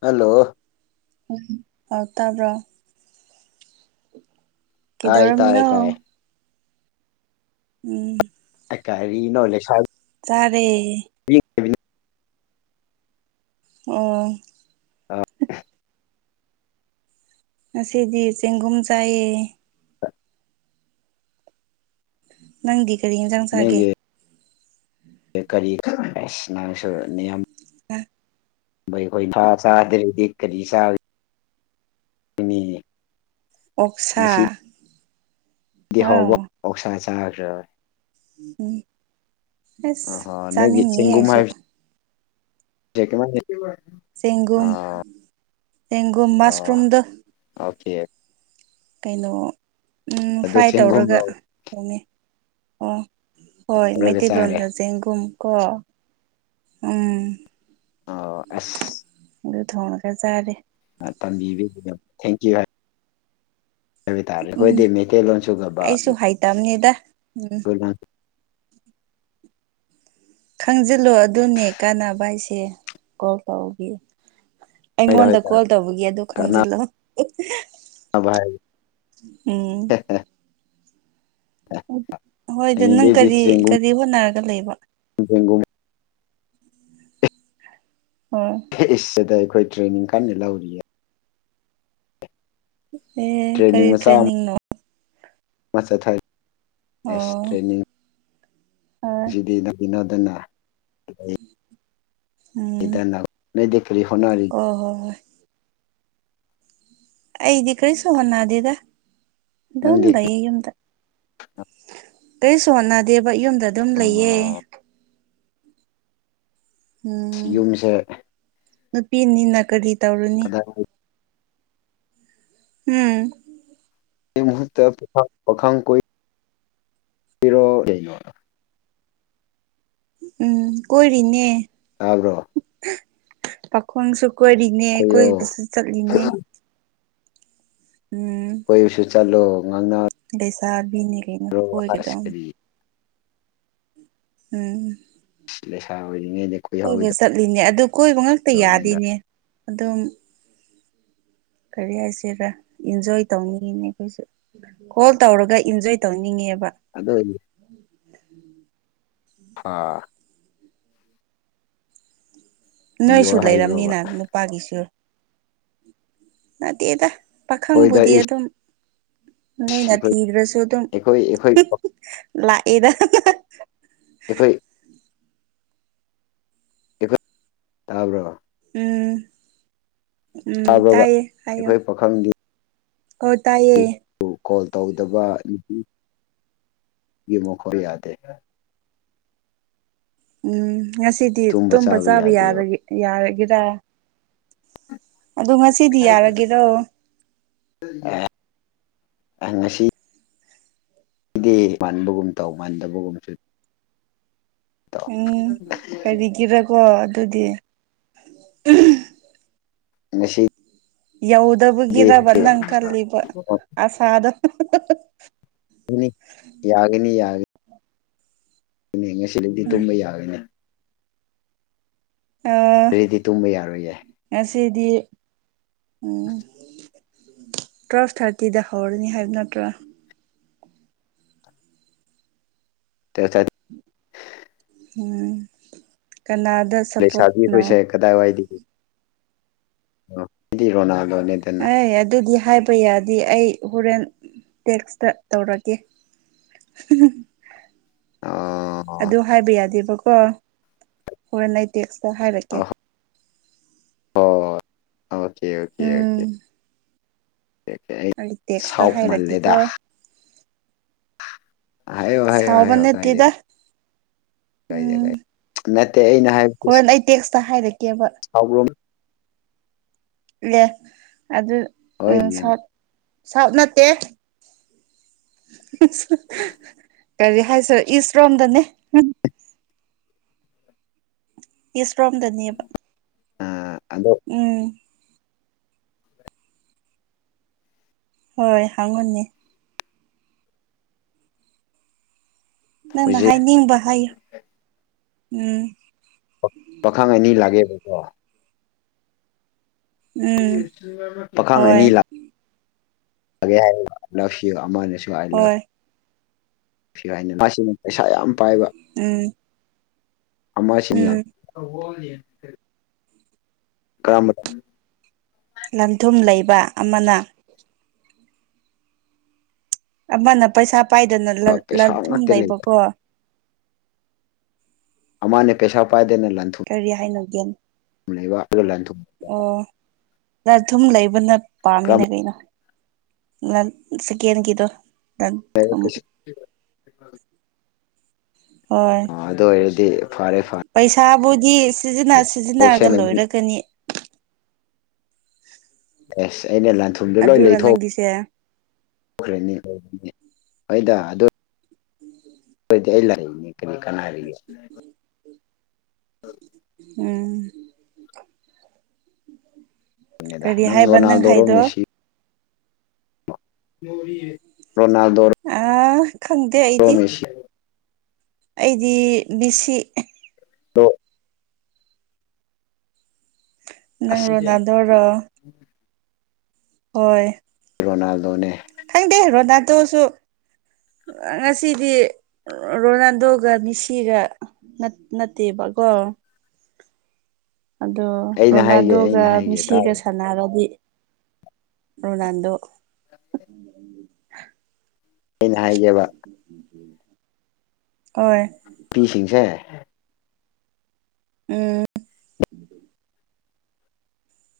Hello ꯎꯝ ꯍꯥꯎ ꯇꯥꯕ꯭ꯔꯣ ꯇꯥꯏ ꯀꯩꯗꯧꯔꯝꯃꯤꯅꯣ ꯇꯥꯏ ꯇꯥꯏ ꯎꯝ ꯑꯦ ꯀꯥꯔꯤ ꯅꯣ ꯂꯩꯁꯥꯕꯤ ꯆꯥꯔꯦ ꯑꯣ ꯑꯣ ꯉꯁꯤꯗꯤ ꯆꯦꯡꯒꯨꯝ ꯆꯥꯏꯌꯦ ꯅꯪꯗꯤ ꯀꯔꯤ ꯌꯦꯟꯁꯥꯡ ꯆꯥꯒꯦ ꯅꯣꯏꯒꯤ ꯀꯔꯤ ꯑꯁ ꯅꯪꯁꯨ ꯅꯤꯌꯝ [unintelligible] ꯑꯩꯈꯣꯏ ꯊꯥ ꯆꯥꯗ꯭ꯔꯗꯤ ꯀꯔꯤ ꯆꯥ ꯑꯣꯛꯁꯥ ꯗꯗꯤ ꯑꯥꯎ ꯍꯥꯎꯕ ꯄꯧꯁꯥ ꯆꯥꯈ꯭ꯔꯔꯣꯏ ꯎꯝ ꯑꯁ ꯑꯣꯍꯣ ꯅꯣꯏꯒꯤ ꯆꯥꯅꯤꯡꯉꯦ ꯆꯦꯡꯒꯨꯝ ꯑꯩꯁꯨ ꯍꯥꯏꯕꯁꯦ [unintelligible] ꯒꯨꯝꯒꯨꯝ ꯑꯣ ꯒꯨꯝꯒꯨꯝ ꯑꯣ ꯃꯁꯔꯨꯝꯗ ꯑꯣꯀꯦ ꯀꯩꯅꯣ ꯑꯗꯨ ꯐ꯭ꯔꯥꯏ ꯆꯦꯡꯒꯨꯝ ꯇꯧꯔꯒ ꯍꯣꯡꯉꯦ ꯑꯣ ꯍꯣꯏ ꯇꯧꯔꯒ ꯆꯥꯔꯦ ꯃꯩꯇꯩꯂꯣꯟꯗ ꯆꯦꯡꯒꯨꯝ ꯀꯣ ꯎꯝ ꯑꯣ ꯑꯁ ꯑꯗꯨ ꯊꯣꯡꯅꯒ ꯖꯔꯦ ꯇꯝꯕꯤꯗ ꯊꯦꯡꯀ꯭ꯌꯨ ꯍꯥꯏ ꯇꯥꯔꯦ ꯑꯩꯈꯣꯏꯗꯤ ꯃꯩꯇꯩꯂꯣꯟ ꯁꯨꯒꯕ ꯐꯥꯏ ꯇꯝꯅꯤꯗ ꯎꯝ [unintelligible] ꯈꯪꯖꯤꯜꯂꯣ ꯑꯗꯨꯅꯦ ꯀꯥꯟꯅꯕ ꯍꯥꯏꯁꯦ ꯀꯣꯜ ꯇꯧꯒꯦ ꯑꯩꯉꯣꯟꯗ ꯀꯣꯜ ꯇꯧꯕꯒꯤ ꯑꯗ ꯀꯥꯟꯅꯕ ꯈꯪꯖꯤꯜꯂꯣ ꯎꯝ [unintelligible] ꯍꯣꯏ ꯑꯗꯨ ꯅꯪ ꯍꯌꯦꯡꯗꯩꯗꯤ ꯀꯔꯤ ꯆꯦꯡꯒꯨꯝ ꯀꯔꯤ ꯍꯣꯠꯅꯔꯒ ꯂꯩꯕ [unintelligible] ꯍ ꯏꯁꯁꯤꯗ ꯑꯩꯈꯣꯏ ꯇ꯭ꯔꯦꯅꯤꯡ ꯀꯟꯅ ꯂꯧꯔꯤꯌꯦ ꯎꯝ ꯇ꯭ꯔꯦꯅꯤꯡ ꯃꯆꯥ ꯑꯃ ꯑꯃ ꯆꯠꯊꯔꯤ ꯑꯁ ꯑꯣ ꯇ꯭ꯔꯦꯅꯤꯡ ꯍꯣꯏ ꯅꯪꯒꯤꯅꯣꯗꯅ [unintelligible] ꯎꯝ ꯅ ꯗꯈꯔꯤ ꯍꯅ ꯑꯔꯤ ꯍ ꯍꯣꯏ ꯍꯣꯏ ꯑꯩꯗꯤ ꯀꯔꯤꯁꯨ ꯍꯣꯟꯅꯗꯦꯗ ꯑꯗꯨꯝ ꯅꯪꯗꯤ ꯀꯔꯤ ꯂꯩꯌꯦ ꯌꯨꯝꯗ ꯑꯩ ꯁꯣꯟꯅꯗꯦꯕ ꯌꯨꯝꯗ ꯑꯗꯨꯝ ꯂꯩꯌꯦ ꯎꯝ ꯌꯨꯝꯁꯦ ꯅꯨꯄꯤꯅꯤꯅ ꯀꯔꯤ ꯇꯧꯔꯨꯅꯤ [inaudible] ꯎꯝ ꯑꯩꯃꯨꯍꯨꯔ ꯄ ꯄꯈ ꯀꯣꯏ ꯄꯤꯔꯣ ꯎꯝ ꯀꯣꯏꯔꯤꯅꯦ ꯇꯥꯕ꯭ꯔꯣ ꯄꯥꯈꯣꯡꯁꯨ ꯀꯣꯏꯔꯤꯅꯦ ꯀꯣꯏꯌꯣ ꯀꯣꯏꯕꯁꯨ ꯆꯠꯂꯤꯅꯦ ꯎꯝ ꯀꯁꯨ ꯆꯜꯂꯣ ꯉꯅ ꯂꯩꯁꯥꯕꯤꯅꯤꯔꯅ ꯀꯣꯏꯔꯗꯝ ꯀꯔꯤ ꯎꯝ ꯂꯩꯦꯁꯥ ꯑꯣꯏꯔꯤꯉꯦ ꯀꯣꯏꯕ ꯆꯠꯂꯤꯅꯦ ꯑꯗꯨ ꯀꯣꯏꯕ ꯉꯇ ꯌꯥꯗꯦꯅꯦ ꯑꯗꯨꯝ ꯀꯔꯤ ꯍꯥꯏꯁꯤꯔ ꯏꯟꯖꯣꯏ ꯇꯧꯅꯤꯡꯉꯤꯅꯦ ꯑꯩꯈꯣꯏꯁꯨ ꯍꯣꯜ ꯇꯧꯔꯒ ꯏꯟꯖꯣꯏ ꯇꯧꯅꯤꯡꯉꯦꯕ ꯑꯗꯗꯤ ꯍꯥꯥ ꯄꯤꯌꯣ ꯅꯣꯏꯁꯨ ꯍꯥꯏꯕ꯭ꯔꯣꯕ ꯂꯩꯔꯝꯅꯤꯅ ꯅꯨꯄꯥꯒꯤꯁꯨ ꯅꯠꯇꯦꯗ ꯑꯩꯈꯣꯏꯗ ꯄꯥꯈꯪꯕꯨꯗꯤ ꯏꯁ ꯑꯗꯨꯝ ꯅꯣꯏꯅ ꯊꯤꯈ꯭ꯔꯁꯨ ꯑꯗꯨꯝ ꯑꯩꯈꯣꯏ ꯑꯩꯈꯣꯏ ꯑꯩꯈꯣꯏ ꯂꯥꯛ ꯑꯦꯗ ꯑꯈꯣꯏ ꯇꯥꯕ꯭ꯔ‌‌ꫭ ꯎꯝ ꯎꯝ ꯇꯥꯕ꯭ꯔꯣ ꯇꯥꯏꯌꯦ ꯍꯥꯏꯌꯣ ꯑꯩꯈꯣꯏ ꯄꯥꯈꯪꯗꯤ ꯍꫭ ꯇꯥꯏꯌꯦ ꯀꯣꯜ ꯇꯧꯗꯕ ꯅꯨꯄꯤ ꯒꯤ ꯃꯈꫭꯜ ꯌꯥꯗꯦ ꯎꯝ ꯉꯁꯤꯗꯤ ꯇꯨꯝꯕ ꯆꯥꯕ ꯌꯥꯕꯒꯤ ꯌꯥꯔꯒꯦꯔ ꯑꯗꯨ ꯉꯁꯤꯗꯤ ꯌꯥꯔꯒꯦꯔꯣ ꯑꯦꯍ [unintelligible] ꯉꯁꯤ ꯗꯤ ꯃꯥꯟꯕꯒꯨꯝ ꯇꯧ ꯃꯟꯗꯕꯒꯨꯝꯕꯁꯨ ꯇꯧ__ ꯎꯝ ꯀꯔꯤꯒꯤꯔꯥꯀꯣ ꯑꯗꯨꯗꯤ [unintelligible] ꯉꯁꯤ ꯌꯧꯗꯕꯒꯤꯔꯕ ꯅꯪ ꯈꯜꯂꯤꯕ ꯑꯁꯥꯗꯣ [unintelligible] [unintelligible] ꯅꯤ ꯌꯥꯒꯅꯤ ꯌꯥꯒ__ ꯒꯅꯤ ꯉꯁꯤꯗꯒꯤꯗꯤ ꯇꯨꯝꯕ ꯌꯥꯒꯅꯤ ꯑꯥ ꯑꯗꯩꯗꯤ ꯇꯨꯝꯕ ꯌꯥꯔꯣꯏꯌꯦ ꯉꯁꯤꯗꯤ ꯎꯝ ꯇ꯭ꯋꯦꯐ ꯊꯥꯔꯇꯤꯗ ꯍꯧꯔꯅꯤ ꯍꯥꯏꯕ ꯅꯠꯇ꯭ꯔꯣ [unintelligible] ꯎꯝ ꯀꯅꯥꯗ__ ꯂꯩꯁꯥꯕꯤ ꯍꯣꯏꯁꯦ ꯀꯗꯥꯏꯋꯥꯏꯗꯒꯤ [unintelligible] ꯑꯈꯣꯏꯗꯤ ꯔꯣꯅꯥꯜꯗꯣꯅꯦꯗ__ ꯑꯦ ꯑꯗꯨꯗꯤ ꯍꯥꯏ__ ꯄꯌꯥꯗꯦ ꯑꯩ ꯍꫭꯔ‌ꯦ‌ꯟ ꯇ‌ꯦꯛꯁꯇ ꯇꯧꯔꯛꯀ‌ꯦ ꯑꯣ ꯑꯗꯨ ꯍꯥꯏꯕ ꯌꯥꯗꯦꯕꯀꯣ ꯍꯣꯔꯦꯟ ꯑꯩ ꯇꯦꯛꯁꯇ ꯍꯥꯏꯔꯛꯀꯦ ꯍꯣꯏ ꯑꯣꯀꯦ ꯑꯣꯀꯦ ꯑꯣꯀꯦ ꯎꯝ [unintelligible] ꯑꯩ ꯇꯦꯛꯁꯇ ꯁꯥꯎꯕꯃꯥꯜ ꯂ‌ꯦꯗꯥ ꯍꯥꯏꯔꯛꯀꯦꯀꯣ ꯍꯥꯏꯌꯣ ꯍꯥꯏꯌꯣ ꯁꯥꯎꯕ ꯍꯥꯏꯌꯣ ꯀꯥꯏꯗꯦ ꯅꯠꯇ‌ꯦꯗꯥ ꯀꯥꯏꯗꯦ ꯀꯥꯏꯗꯦ [unintelligible] ꯅꯠꯇꯦ ꯑꯩꯅ ꯍꯥꯏꯕ__ ꯍꯣꯟ ꯑꯩ ꯇꯦꯛꯁꯇ ꯍꯥꯏꯔꯛꯀꯦꯕ ꯁꯥꯎꯕ꯭ꯔꫭ ꯅꯪ__ ꯑꯦꯍ ꯑꯗꯨ ꯎꯝ ꯍꯣꯏꯅꯦꯅꯦ ꯁꯥꯎ__ ꯁꯥꯎꯠ ꯅꯠꯇꯦ [unintelligible] ꯀꯔꯤ ꯍꯥꯏꯁꯤꯔꯥ ꯏꯁ ꯔꯣꯝꯗꯅꯦ ꯏꯁ ꯔꯣꯝꯗꯅꯦꯕ ꯑ ꯑꯗꯣ ꯎꯝ ꯍꯣꯏ ꯍꯪꯉꯨꯅ‌ꯦ ꯅꯪꯅ ꯍꯧꯖꯤꯛ ꯍꯥꯏ ꯅꯤꯡꯕ ꯍꯥꯏꯌꯣ ꯎꯝ ꯄꯥꯈꯪ ꯑꯅꯤ ꯂꯥꯛꯑꯦꯕꯀꯣ ꯎꯝ ꯄꯥꯈꯪ ꯑꯅꯤ ꯍꯣꯏ ꯂꯥꯛ ꯑꯦ ꯍꯥꯏꯔꯒ ꯂꯥꯎꯁꯤꯒ ꯑꯃꯅꯦ__ ꯑꯥꯏ ꯂꯐ ꯍꯣꯏ ꯐꯤꯔ ꯍꯥꯏꯅ ꯃꯥꯁꯤꯅ ꯄꯩꯁꯥ ꯌꯥꯝ ꯄꯥꯏꯕ ꯎꯝ ꯑꯃꯥꯁꯤꯅ__ ꯎꯝ [unintelligible] ꯀꯔꯝꯕꯅ__ ꯂꯟꯊꯨꯝ ꯂꯩꯕ ꯑꯃꯅ ꯑꯃꯅ ꯄꯩꯁꯥ ꯄꯥꯏꯗꯅ ꯂ ꯄꯩꯁꯥ ꯂꯟꯊꯨꯝ ꯉꯥꯛꯇ ꯂꯩꯕ ꯀꯣ ꯑꯃꯅ ꯄꯩꯁꯥ ꯄꯥꯏꯗꯅ ꯂꯟꯊꯨꯝ__ ꯀꯔꯤ ꯍꯥꯏꯅꯣ ꯒ꯭ꯌꯥꯟ ꯂꯩꯕ ꯑꯗꯨ ꯂꯟ ꯊꯨꯝ__ ꯑꯣ ꯂꯟꯊꯨꯝ ꯂꯩꯕꯅ ꯄꯥꯝꯃꯤꯅ ꯀꯔꯝꯕ ꯀꯩꯅꯣ ꯂꯟ ꯁꯤꯀꯦꯟ ꯒꯤꯗꫭ ꯂꯟ ꯊꯨꯝ ꯄꯩꯁꯥ ꯍꯣꯏ ꯑꯗꯨ ꯑꯣꯏꯔꯗꯤ ꯐꯔꯦ ꯐꯔꯦ ꯄꯩꯁꯥꯕꯨꯗꯤ ꯁꯤꯖꯤꯟꯅ ꯁꯤꯖꯤꯟꯅꯔꯒ ꯑꯣꯞꯁꯟ ꯑꯅꯤ ꯂꯣꯏꯔꯛꯀꯅꯤ ꯌꯥꯁ ꯑꯅꯦ ꯂ ꯑꯗꯨꯔ ꯅꯪꯒꯤꯁꯦ ꯈꯅꯤ ꯍꯣꯏꯗ ꯑꯗꯨ ꯑꯩꯈꯣꯏꯗꯤ ꯑꯩ ꯂꯥꯛꯏꯅꯦ ꯀꯔꯤ ꯀꯅꯥꯒꯦ ꯎꯝ ꯎꯝ ꯅꯦꯗ ꯀꯔꯤ ꯍꯥꯏꯕ ꯅꯪ ꯔꯣꯅꯥꯜꯗꯣꯔꯣ ꯍꯥꯏꯗꯣ꯫ ꯃꯦꯁꯤ ꯔꯣꯅꯥꯟꯗꫭꯔꫭ꯫ ꯑꯥ ꯈꯪꯗꯦ ꯑꯩꯏꯗꯤ꯫ ꯑꯩꯗꯤ ꯃ‌ꯦꯁꯤ꯫ ꯗꫭ꯫ ꯅꯪꯔꯣ ꯑꯁ ꯅꯗꯧꯔꯣ꯫ ꯍꯣꯏ꯫ ꯔꯣꯅꯥꯜꯗꯣꯅꯦ꯫ ꯈꯪꯗꯦ ꯔꯣꯅꯥꯟꯗꫭꯁꯨ ꯉꯁꯤꯗꯤ꯫ ꯔꯣꯅꯥꯜꯗꯣꯒ ꯃꯤꯁꯤꯒ ꯅꯠꯇꯦꯕꯀꯣ꯫ ꯑꯗꯣ ꯑꯩꯅ ꯍꯥꯏꯒꯦ ꯔꯣꯅꯥꯜꯗꯣꯒ ꯑꯩꯅ ꯍꯥꯏꯒꯦ ꯃꯤꯁꯤꯒ ꯇꯥꯎ ꯁꯥꯟꯅꯔꯗꯤ ꯔꯣꯅꯥꯜꯗꯣ꯫ ꯑ ꯑꯩꯅ ꯍꯥꯏꯒꯦꯕ ꯍꯣꯏ ꯅꯨꯄꯤꯁꯤꯡꯁꯦ ꯎꯝ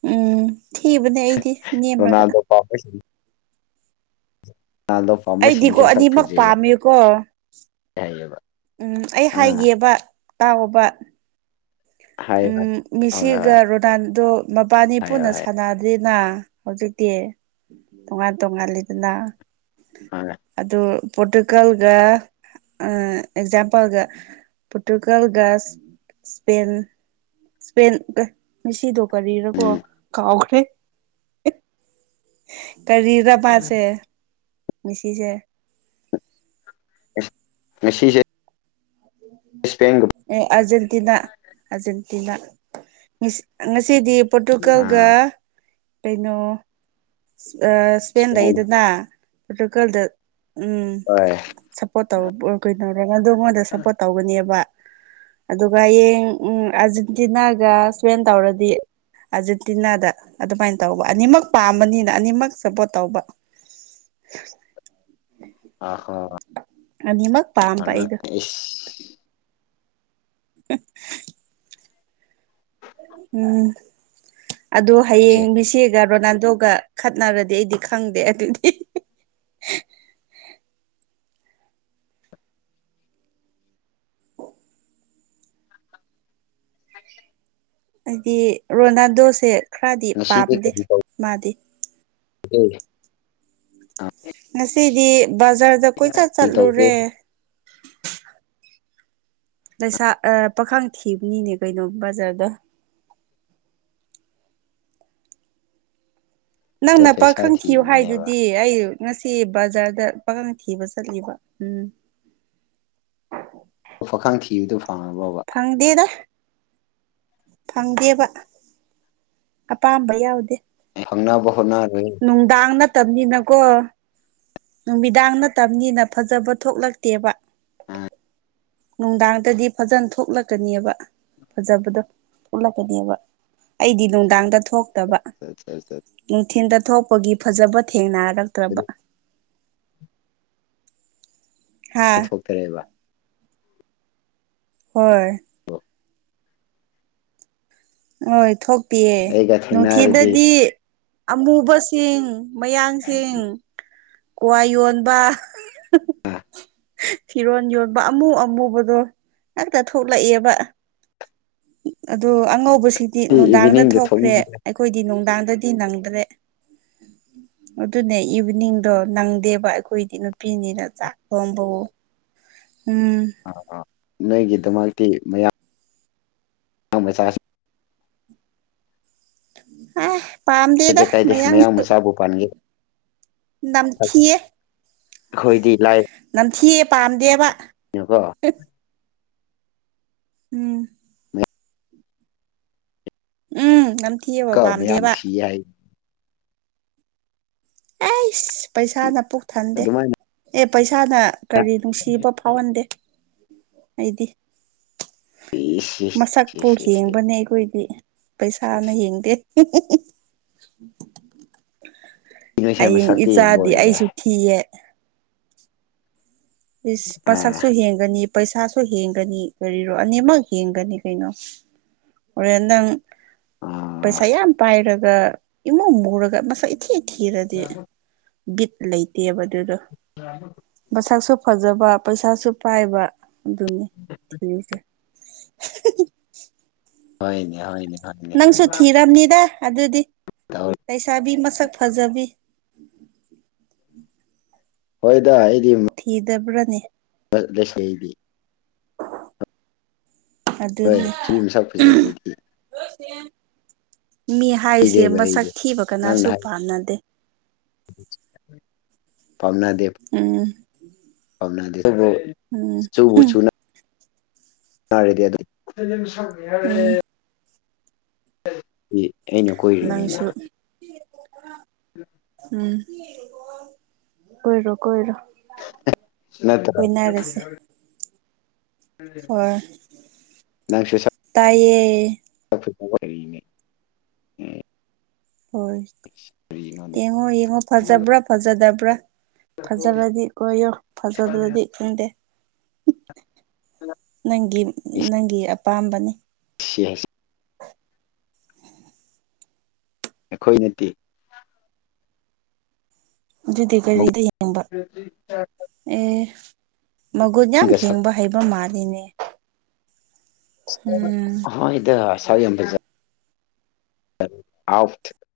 ꯎꯝ ꯊꯤꯕꯅꯦ ꯑꯩꯗꯤ ꯅꯦꯝꯃꯒ ꯍꯣꯏ ꯇꯥꯂꯞ ꯑꯩꯗꯤꯀꯣ ꯑꯅꯤꯃꯛ ꯄꯥꯝꯃꯦꯀꯣ ꯊꯕ ꯎꯝ ꯑꯩ ꯍꯥꯏꯒꯦꯕ ꯇꯥꯎꯕ ꯍꯥꯏ ꯍꯣꯏ ꯎꯝ ꯍꯣꯏ ꯃꯤꯁꯤꯒ ꯍꯣꯏ ꯔꯣꯅꯥꯜꯗꯣ ꯃꯕꯥꯅꯤ ꯍꯥꯏꯌꯣ ꯄꯨꯟꯅ ꯍꯥꯏꯌꯣ ꯁꯥꯟꯅꯗ ꯑꯗꯨꯅ ꯍꯧꯖꯤꯛꯇꯤ ꯇꯣꯉꯥꯟ ꯇꯣꯡꯉꯥꯜꯂꯤꯗꯅ ꯑꯥ ꯑꯗꯣ ꯄꯣꯣꯔꯇꯨꯒꯜꯒ ꯑ ꯑꯦꯛꯖꯥꯝꯄꯜꯒ ꯄꯣꯔꯇꯨꯒꯜꯒ ꯁꯄꯦꯟ ꯉꯁꯤꯗꯣ ꯀꯔꯤꯔꯒꯣ ꯎꯝ ꯀꯥꯎꯈ꯭ꯔꯦ ꯀꯔꯤꯗꯄꯥꯁꯦ ꯃꯤꯁꯤꯁꯦ ꯃꯁꯤꯁꯦ ꯑꯦ ꯑꯥꯔꯖꯦꯟꯇꯤꯅꯥ ꯑꯔꯖꯦꯟꯇꯤꯅꯥ ꯉꯁꯤꯗꯤ ꯄꯣꯔꯇꯨꯒꯥꯜꯒ ꯑꯥ ꯀꯩꯅꯣ ꯍꯁꯦꯟ ꯏꯁꯄꯦꯟ ꯏꯅ ꯐꯣꯇꯀꯜꯗ ꯎꯝ ꯍ ꯁꯞꯄꯣꯔꯠ ꯇ ꯀꯩꯅꯧꯔꯗ ꯑꯩꯉꯣꯟꯗ ꯁꯞꯄꯣꯔꯠ ꯇꯧꯒꯅꯦꯕ ꯑꯗꯨꯒ ꯍꯌꯦꯡ ꯎ ꯑꯥꯔꯖꯦꯟꯇꯤꯅꯥꯒ ꯁꯋꯦꯟ ꯇꯧꯔꯗꯤ ꯑꯥꯔꯖꯦꯟꯇꯤꯅꯥꯗ ꯑꯗꯨꯃꯥꯏꯅ ꯇꯧꯕ ꯑꯅꯤꯃꯛ ꯄꯥꯝꯕꯅꯤꯅ ꯑꯅꯤꯃꯛ ꯁꯞꯄꯣꯔꯠ ꯇꯧꯕ [inaudible] ꯑꯍꯣ ꯑꯅꯤꯃꯛ꯫ ꯄꯥꯝꯕ ꯑꯩꯗꯣ [unintelligible] [unintelligible] ꯎꯝ ꯑꯗꯣ ꯁꯦ ꯍꯌꯦꯡꯕꯤꯁꯦ ꯔꯣꯅꯥꯜꯗꯣꯒ ꯈꯠꯅꯔꯗꯤ ꯑꯩꯗꯤ ꯈꯪꯗꯦ ꯑꯗꯨꯗꯤ ꯍꯥꯏꯗꯤ ꯔꯣꯅꯥꯜꯗꯣꯁꯦ ꯈꯔꯗꯤ ꯉꯁꯤꯗꯤ ꯄꯥꯝꯗꯦ ꯃꯥꯗꯤ꯫ ꯍꯣꯏ ꯑꯥ ꯉꯁꯤꯗꯤ ꯕꯖꯥꯔꯗ ꯀꯣꯏꯆꯠ ꯀꯔꯤ ꯇꯧꯒꯦ ꯆꯠꯂꯨꯔꯦ ꯂꯩꯁꯥ ꯑꯥ ꯄꯥꯈꯥꯡ ꯊꯤꯕꯅꯤꯅꯦ ꯀꯩꯅꯣ ꯕꯖꯥꯔꯗ ꯅꯪꯅ ꯄꯩꯁꯥ ꯄꯥꯈꯪ ꯊꯤꯌꯨ ꯊꯤꯕꯅꯦꯕ ꯍꯥꯏꯗꯨꯗꯤ ꯑꯩ ꯉꯁꯤ ꯕꯖꯥꯔꯗ ꯄꯈꯪ ꯊꯤꯕ ꯆꯠꯂꯤꯕ ꯎꯝ ꯑꯣ ꯄꯈꯪ ꯊꯤꯕꯗꯨꯣ ꯐꯪꯉꯕ꯭ꯔꯣꯕ ꯐꯪꯗꯦꯗ ꯐꯪꯗꯦꯕ ꯑꯄꯥꯝꯕ ꯌꯥꯎꯗꯦ ꯐꯪꯅꯕ ꯍꯣꯠꯅꯗꯣꯢꯅꯤ ꯅꯨꯡꯗꯥꯡ ꯅꯠꯇꯕꯅꯤꯅꯀꯣ ꯅꯨꯃꯤꯗꯥꯡ ꯅꯠꯇꯕꯅꯤꯅ ꯐꯖꯕ ꯊꯣꯛꯂꯛꯇꯦꯕ ꯑꯥ ꯅꯨꯡꯗꯥꯡꯗꯗꯤ ꯐꯖꯅ ꯊꯣꯛꯂꯛꯀꯅꯦꯕ ꯐꯖꯕꯗꯣ ꯊꯣꯛꯂꯛꯀꯅꯦꯕ ꯑꯩꯗꯤ ꯅꯨꯡꯗꯥꯡꯗ ꯊꯣꯛꯇꯕ [unintelligible] ꯅꯨꯡꯊꯤꯟꯗ ꯊꯣꯛꯄꯒꯤ ꯐꯖꯕ ꯊꯦꯡꯅꯔꯛꯇ꯭ꯔꯕ ꯍꯥꯥ ꯀꯩꯕ ꯍꯣꯏ ꯑꯣ ꯍꯣꯏ ꯊꯣꯛꯇꯤꯌꯦ ꯑꯩꯒ ꯊꯦꯡꯅꯔꯗꯤ ꯅꯨꯡꯊꯤꯟꯗꯗꯤ ꯑꯃꯨꯕꯁꯤꯡ ꯃꯌꯥꯡꯁꯤꯡ ꯀ꯭ꯋꯥ ꯌꯣꯟꯕ [unintelligible] ꯐꯤꯔꯣꯟ ꯌꯣꯟꯕ ꯑꯃꯨ ꯑꯃꯨꯕꯗꯣ ꯉꯥꯛꯇ ꯊꯣꯛꯂꯛꯑꯦꯕ ꯑꯗꯨ ꯑꯉꯧꯕꯁꯤꯡꯗꯤ ꯑꯩ ꯅꯨꯡꯗꯥꯡꯗ ꯏꯚꯤꯅꯤꯡꯗ ꯊꯣꯛꯇꯦ ꯊꯣꯛꯅꯤꯡꯉꯦ ꯈꯣꯏꯗꯤ ꯅꯨꯡꯗꯥꯡꯗꯗꯤ ꯅꯪꯗ꯭ꯔꯦ ꯑꯗꯨꯅꯦ ꯏꯚꯤꯅꯤꯡꯗꯣ ꯅꯪꯗꯦꯕ ꯑꯩꯈꯣꯏꯗꯤ ꯅꯨꯄꯤꯅꯤꯅ ꯆꯥꯛ ꯊꯣꯝꯕꯥꯑꯣ ꯎꯝ ꯑꯥ ꯑꯥ ꯅꯣꯏꯒꯤꯗꯃꯛꯇꯤ ꯃꯌꯥꯡ ꯃꯆꯥ ꯑ ꯄꯥꯝꯗꯦꯗ ꯀꯥꯏꯗꯦ ꯀꯥꯏꯗꯦ ꯃꯌꯥꯡ ꯃꯌꯥꯡꯁꯨ ꯃꯆꯥꯕꯨ ꯄꯥꯟꯒꯦ ꯅꯝꯊꯤꯌꯦ ꯑꯩꯈꯣꯏꯗꯤ ꯅꯝꯊꯤꯌꯦ ꯄꯥꯝꯗꯦꯕ ꯌꯦꯀꯣ ꯎꯝ ꯎꯝ ꯅꯝꯊꯤꯑꯕ ꯄꯥꯝꯗꯦꯕ ꯌꯥꯏ ꯑꯩꯁ ꯄꯩꯁꯥꯅ ꯄꯨꯛ ꯊꯟꯗꯦ ꯑꯗꯨꯃꯥꯏꯅ ꯑꯦ ꯄꯩꯁꯥꯅ ꯀꯔꯤ ꯅꯨꯡꯁꯤꯕ ꯐꯥꯎꯍꯟꯗꯦ ꯑꯩꯗꯤ ꯃꯁꯛꯄꯨ ꯍꯦꯡꯕꯅꯦ ꯑꯩꯈꯣꯏꯗꯤ ꯄꯩꯁꯥꯅ ꯌꯦꯡꯗꯦ ꯎ ꯎ ꯎ ꯅꯣꯏꯁꯦ ꯍꯌꯦꯡ ꯃꯁꯛꯇꯤ ꯌꯦꯡꯕ ꯏꯆꯥꯗꯤ ꯑꯣꯏꯔꯦ ꯑꯩꯁꯨ ꯊꯤꯌꯦ ꯏꯁ ꯑꯥ ꯃꯁꯛꯁꯨ ꯍꯦꯡꯒꯅꯤ ꯄꯩꯁꯥꯁꯨ ꯍꯦꯡꯒꯅꯤ ꯀꯔꯤꯔꯣ ꯑꯅꯤꯃꯛ ꯍꯦꯡꯒꯅꯤ ꯀꯩꯅꯣ ꯍꯣꯔꯦꯟ ꯅꯪ ꯑꯥ ꯄꯩꯁꯥ ꯌꯥꯝ ꯄꯥꯏꯔꯒ ꯏꯃꯨ ꯃꯨꯔꯒ ꯃꯁꯛ ꯊꯤ ꯊꯤꯔꯗꯤ ꯕꯤꯠ ꯂꯩꯇꯦꯕ ꯑꯗꯨꯗꯣ [unintelligible] ꯃꯁꯛꯁꯨ ꯐꯖꯕ ꯄꯩꯁꯥꯁꯨ ꯄꯥꯏꯕ ꯑꯗꯨꯅꯤ ꯊꯤꯔꯤꯁꯦ ꯍꯣꯏꯅꯦ ꯍꯣꯏꯅꯦ꯫ ꯍꯣꯏꯅꯦ ꯅꯪꯁꯨ ꯊꯤꯔꯝꯅꯤꯗ ꯑꯗꯨꯗꯤ꯫ ꯇ ꯂꯩꯁꯥꯕꯤ ꯃꯁꯛ ꯐꯖꯕꯤ ꯍꯣꯏꯗ ꯑꯩꯗꯤ ꯊꯤ ꯗꯕ꯭ꯔꯅꯤ ꯔꯁꯗꯤ ꯍꯣꯏ ꯑꯗꯨꯅꯦ ꯆꯨꯔꯤ ꯃꯁꯛ ꯐꯖꯗ꯭ꯔꯗꯤ ꯃꯤ ꯍꯥꯏꯁꯦ ꯄꯤꯗꯦꯕ ꯃꯁꯛ ꯊꯤꯕ ꯀꯅꯥꯁꯨ ꯄꯥꯝꯅꯗꯦ ꯄꯥꯝꯅꯥꯗꯦ꯫ ꯎꯝ [unintelligible] ꯎꯝ꯫ ꯌꯥꯔꯦꯗꯤ ꯑꯗꯨ꯫ ꯎꯝ ꯑꯩꯅ꯫ ꯀꯣꯏꯔꯤꯅꯤꯅ ꯅꯪꯁꯨ ꯎꯝ꯫ ꯀꯣꯢꯔꯣ ꯀꯣꯏꯔꯣ꯫ ꯅꯠꯇ꯭ꯔ꯫ ꯀꯣꯏꯅꯔꯁꯦ ꯍꯣꯏ ꯇꯥꯏꯌꯦ꯫ ꯀꯊ ꯑꯣꯏꯔꯔꯤꯅꯦ ꯍꯣꯏ ꯀꯔꯤꯅꯣꯅꯦ ꯌꯦꯡꯉꯣ ꯌꯦꯡꯉꯣ ꯐꯖꯕ꯭ꯔꯥ ꯐꯖꯗꯕ꯭ꯔꯥ ꯐꯖꯔꯗꯤ ꯀꯣꯣ ꯐꯖꯗ꯭ꯔꯗꯤ ꯈꯪꯗꯦ ꯅꯪꯒꯤ ꯅꯪꯒꯤ ꯑꯄꯥꯝꯕꯅꯤ ꯁ ꯑꯩꯈꯣꯏ ꯅꯠꯇꯦ ꯑꯗꯨꯗꯤ ꯀꯔꯤꯗ ꯌꯦꯡꯕ ꯑꯗꯨ ꯑꯦ ꯃꯒꯨꯟ ꯌꯥꯝ ꯃꯒꯨꯟꯒ ꯁꯛ ꯍꯦꯡꯕ ꯍꯩꯕ ꯃꯥꯜꯂꯤꯅꯦ ꯎꯝ ꯍ ꯏ ꯁꯕꯤ ꯑꯝꯕꯖꯔ ꯑꯐꯊ